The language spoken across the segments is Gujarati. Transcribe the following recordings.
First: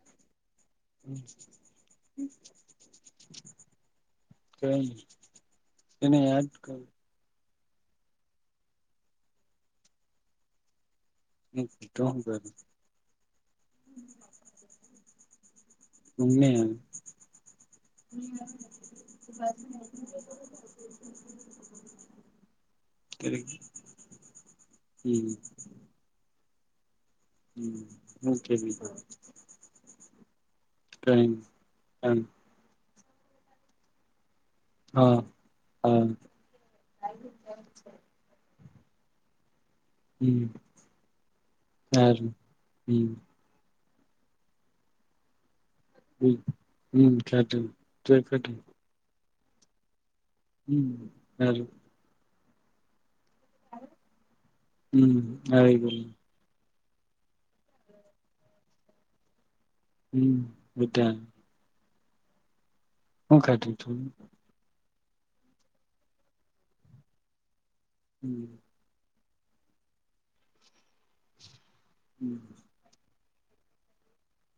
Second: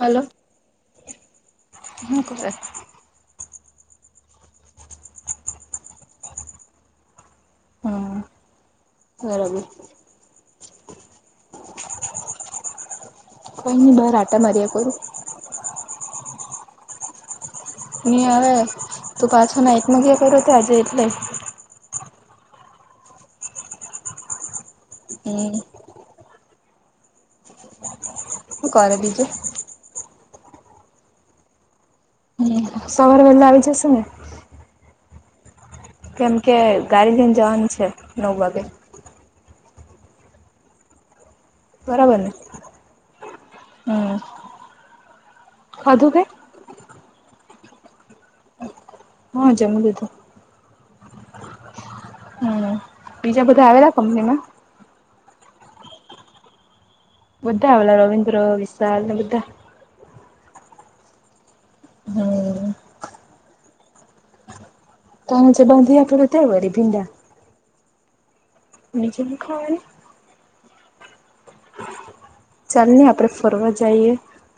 હલો હમ. હું કરે [inaudible] કઈ ની તેને યાદ કરું. હા બરાબર. કોઈ નઈ બાર આટા માર્યા કરું. ઘુમને આએ. ને હવે તું પાછો નાઈટમાં ગયા હસ. કર્યો તો આજે એટલે [inaudible] [unintelligible] હું. હ ઓકે. શું કરે બીજું [inaudible] હમ સવારે વહેલા આવી જશે ને હા. હા કેમ કે ગારી લ‌ઇ ને જવાનું છે. નવ વાગે હમ સારું હમ. કા. ખાઘુ. હું ખાધું તોય ખાધું. હા જમી લિધુ. હમ સારું. હમ બીજા બધા આવેરા કંપનીમાં. હમ આવી ગયો. બધા આવેલા રવિન્દ્ર વિશાલ ને બધા. હમ બઘાં. હા. હું કરતી થુ. ત જે બાંધી આપેલુ તે વળી ભીંડા. હમ. નીચે લીખા હોય ને. હમ. ચાલ નહીં આપણે ફરવા જઈએ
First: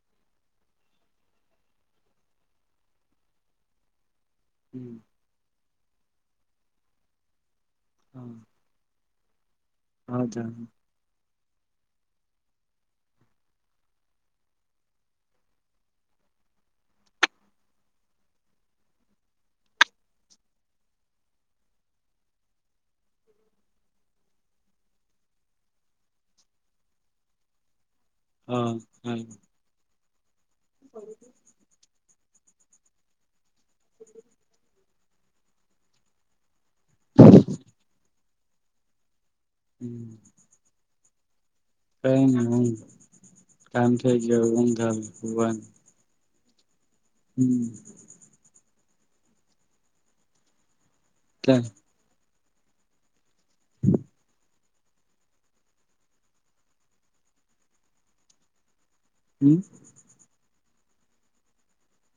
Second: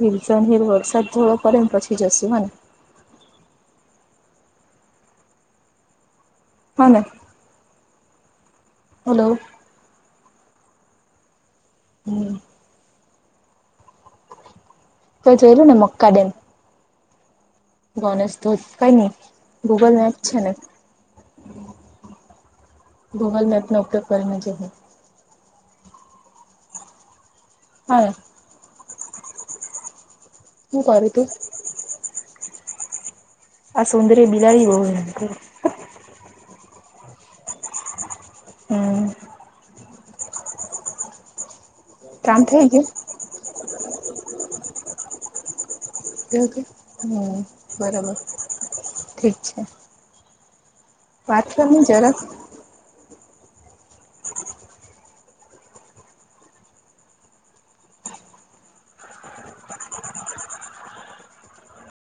હિલસન હિલ વરસાદ જોવાો પડે ને પછી જશું હો ને હમ હાને હા. હલો. આચ્છા. હમ. તે જયુંરુ ને મક્કા ડેમ. ગનેેશ તો કઈ નહી ગૂગલ મેપ છે ને ગૂગલ મેપ નો ઉપયોગ કરને જો હા હા હમ હું કરી તું આ સુંદર્ય બિદડી બ હમ હમ હમ કઈ ને કામ થઈ હું ગયું કામ થઈ ગયો હ થ હમ બરાબર ઠીક છે વાત કરને જરાસ [unintelligible] હમ